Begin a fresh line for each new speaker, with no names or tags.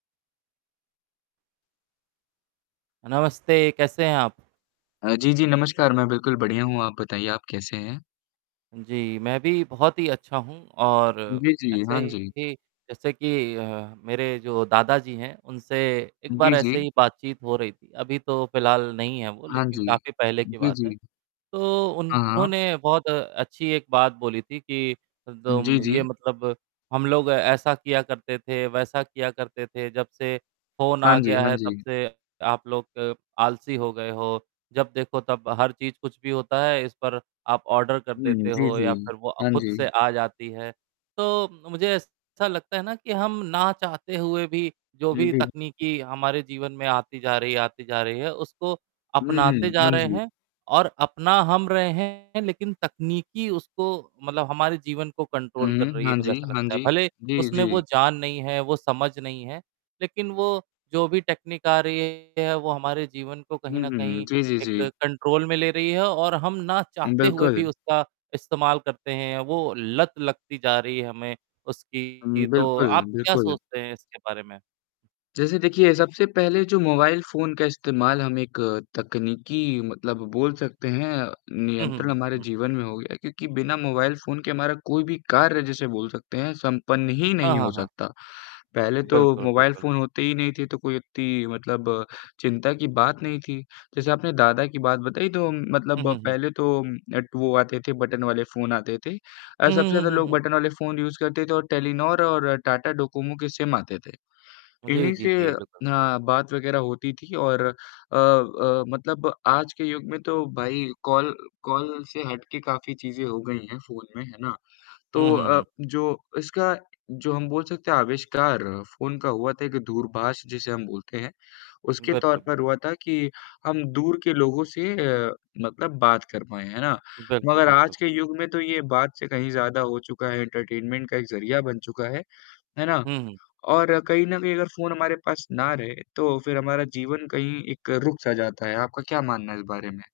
नमस्ते, कैसे हैं आप?
अ, जी, जी, नमस्कार, मैं बिल्कुल बढ़िया हूँ, आप बताइए आप कैसे हैं?
जी, मैं भी बहुत ही अच्छा हूँ और
जी, जी,
ऐसे
हाँ जी।
ही जैसे कि अ, मेरे जो दादाजी हैं, उनसे एक
जी,
बार ऐसे
जी।
ही बातचीत हो रही थी, अभी तो फिलहाल नहीं हैं वो,
हाँ
लेकिन
जी।
काफ़ी पहले की
जी,
बात है।
जी।
तो
हाँ, हाँ।
उन्होंने बहुत अच्छी एक बात बोली थी कि
जी,
दोम ये
जी।
मतलब, हम लोग ऐसा किया करते थे, वैसा किया करते थे, जब से फोन
हाँ
आ
जी,
गया
हाँ
है तब
जी।
से आप लोग आलसी हो गए हो, जब देखो तब हर चीज कुछ भी होता है, इस पर आप ऑर्डर कर
हुँ,
देते
जी,
हो या
जी,
फिर वो अ,
हाँ
खुद से
जी।
आ जाती है। तो मुझे ऐसा लगता है ना कि हम ना चाहते हुए भी, जो
हाँ
भी
जी।
तकनीकी हमारे जीवन में आती जा रही है, आती जा रही है, उसको
हुँ,
अपनाते
हुँ।
जा
हाँ
रहे
जी।
हैं और अपना हम रहे हैं, लेकिन तकनीकी उसको मतलब हमारे जीवन को
हुँ,
कंट्रोल कर
हुँ।
रही है,
हाँ
मुझे
जी,
ऐसा
हाँ
लगता है।
जी।
भले
जी,
उसमें वो
जी।
जान नहीं है, वो समझ नहीं है, लेकिन वो, जो भी टेक्नीक आ रही है, वो हमारे जीवन को कहीं
हुँ,
न
हुँ।
कहीं
जी, जी,
एक
जी।
कंट्रोल में ले रही है और हम ना चाहते हुए भी
बिल्कुल।
उसका इस्तेमाल करते हैं, वो लत लगती जा रही है हमें
हुँ,
उसकी। तो
बिल्कुल।
आप क्या
बिल्कुल।
सोचते हैं इसके बारे में?
जैसे देखिए सबसे पहले जो मोबाइल फोन का इस्तेमाल हम एक तकनीकी मतलब बोल सकते हैं,
हुँ, हुँ,
नियंत्रण
हुँ,
हमारे
हुँ।
जीवन में हो गया क्योंकि बिना मोबाइल फोन के हमारा कोई भी कार्य जैसे बोल सकते हैं, संपन्न ही
हाँ,
नहीं हो
हाँ, हाँ।
सकता। पहले तो
बिल्कुल,
मोबाइल
बिल्कुल।
फोन होते ही नहीं थे तो कोई इतनी मतलब चिंता की बात नहीं थी, जैसे आपने दादा की बात बताई तो उम,
हुँ,
मतलब
हुँ, हुँ।
पहले तो ऐट वो आते थे बटन वाले फोन आते थे, अ,
हुँ,
सबसे
हुँ,
ज़्यादा
हुँ,
लोग
हुँ।
बटन वाले फोन यूज़ करते थे और टेलीनॉर और टाटा डोकोमो के सिम आते थे,
जी,
इन्हीं
जी,
से
जी, बिल्कुल।
अ, बात वगैरह होती थी और अ अ मतलब आज के युग में तो भाई कॉल कॉल से हट के काफ़ी चीज़ें हो गई हैं फोन में, है ना?
हुँ,
तो
हुँ,
अ,
हुँ।
जो इसका जो हम बोल सकते हैं आविष्कार फोन का हुआ था एक दूरभाष जिसे हम बोलते हैं, उसके तौर
बिल्कुल, बिल्क
पर हुआ था कि हम दूर के लोगों से अ, मतलब बात कर पाएँ, है ना?
बिल्कुल,
मगर
बिल्कुल।
आज के युग में तो ये बात से कहीं ज़्यादा हो चुका है एंटरटेनमेंट का एक ज़रिया बन चुका है, है ना?
हुँ, हुँ।
और कहीं न कहीं अगर फोन हमारे पास ना रहे, तो फिर हमारा जीवन कहीं एक रुक सा जाता है, आपका क्या मानना है इस बारे में?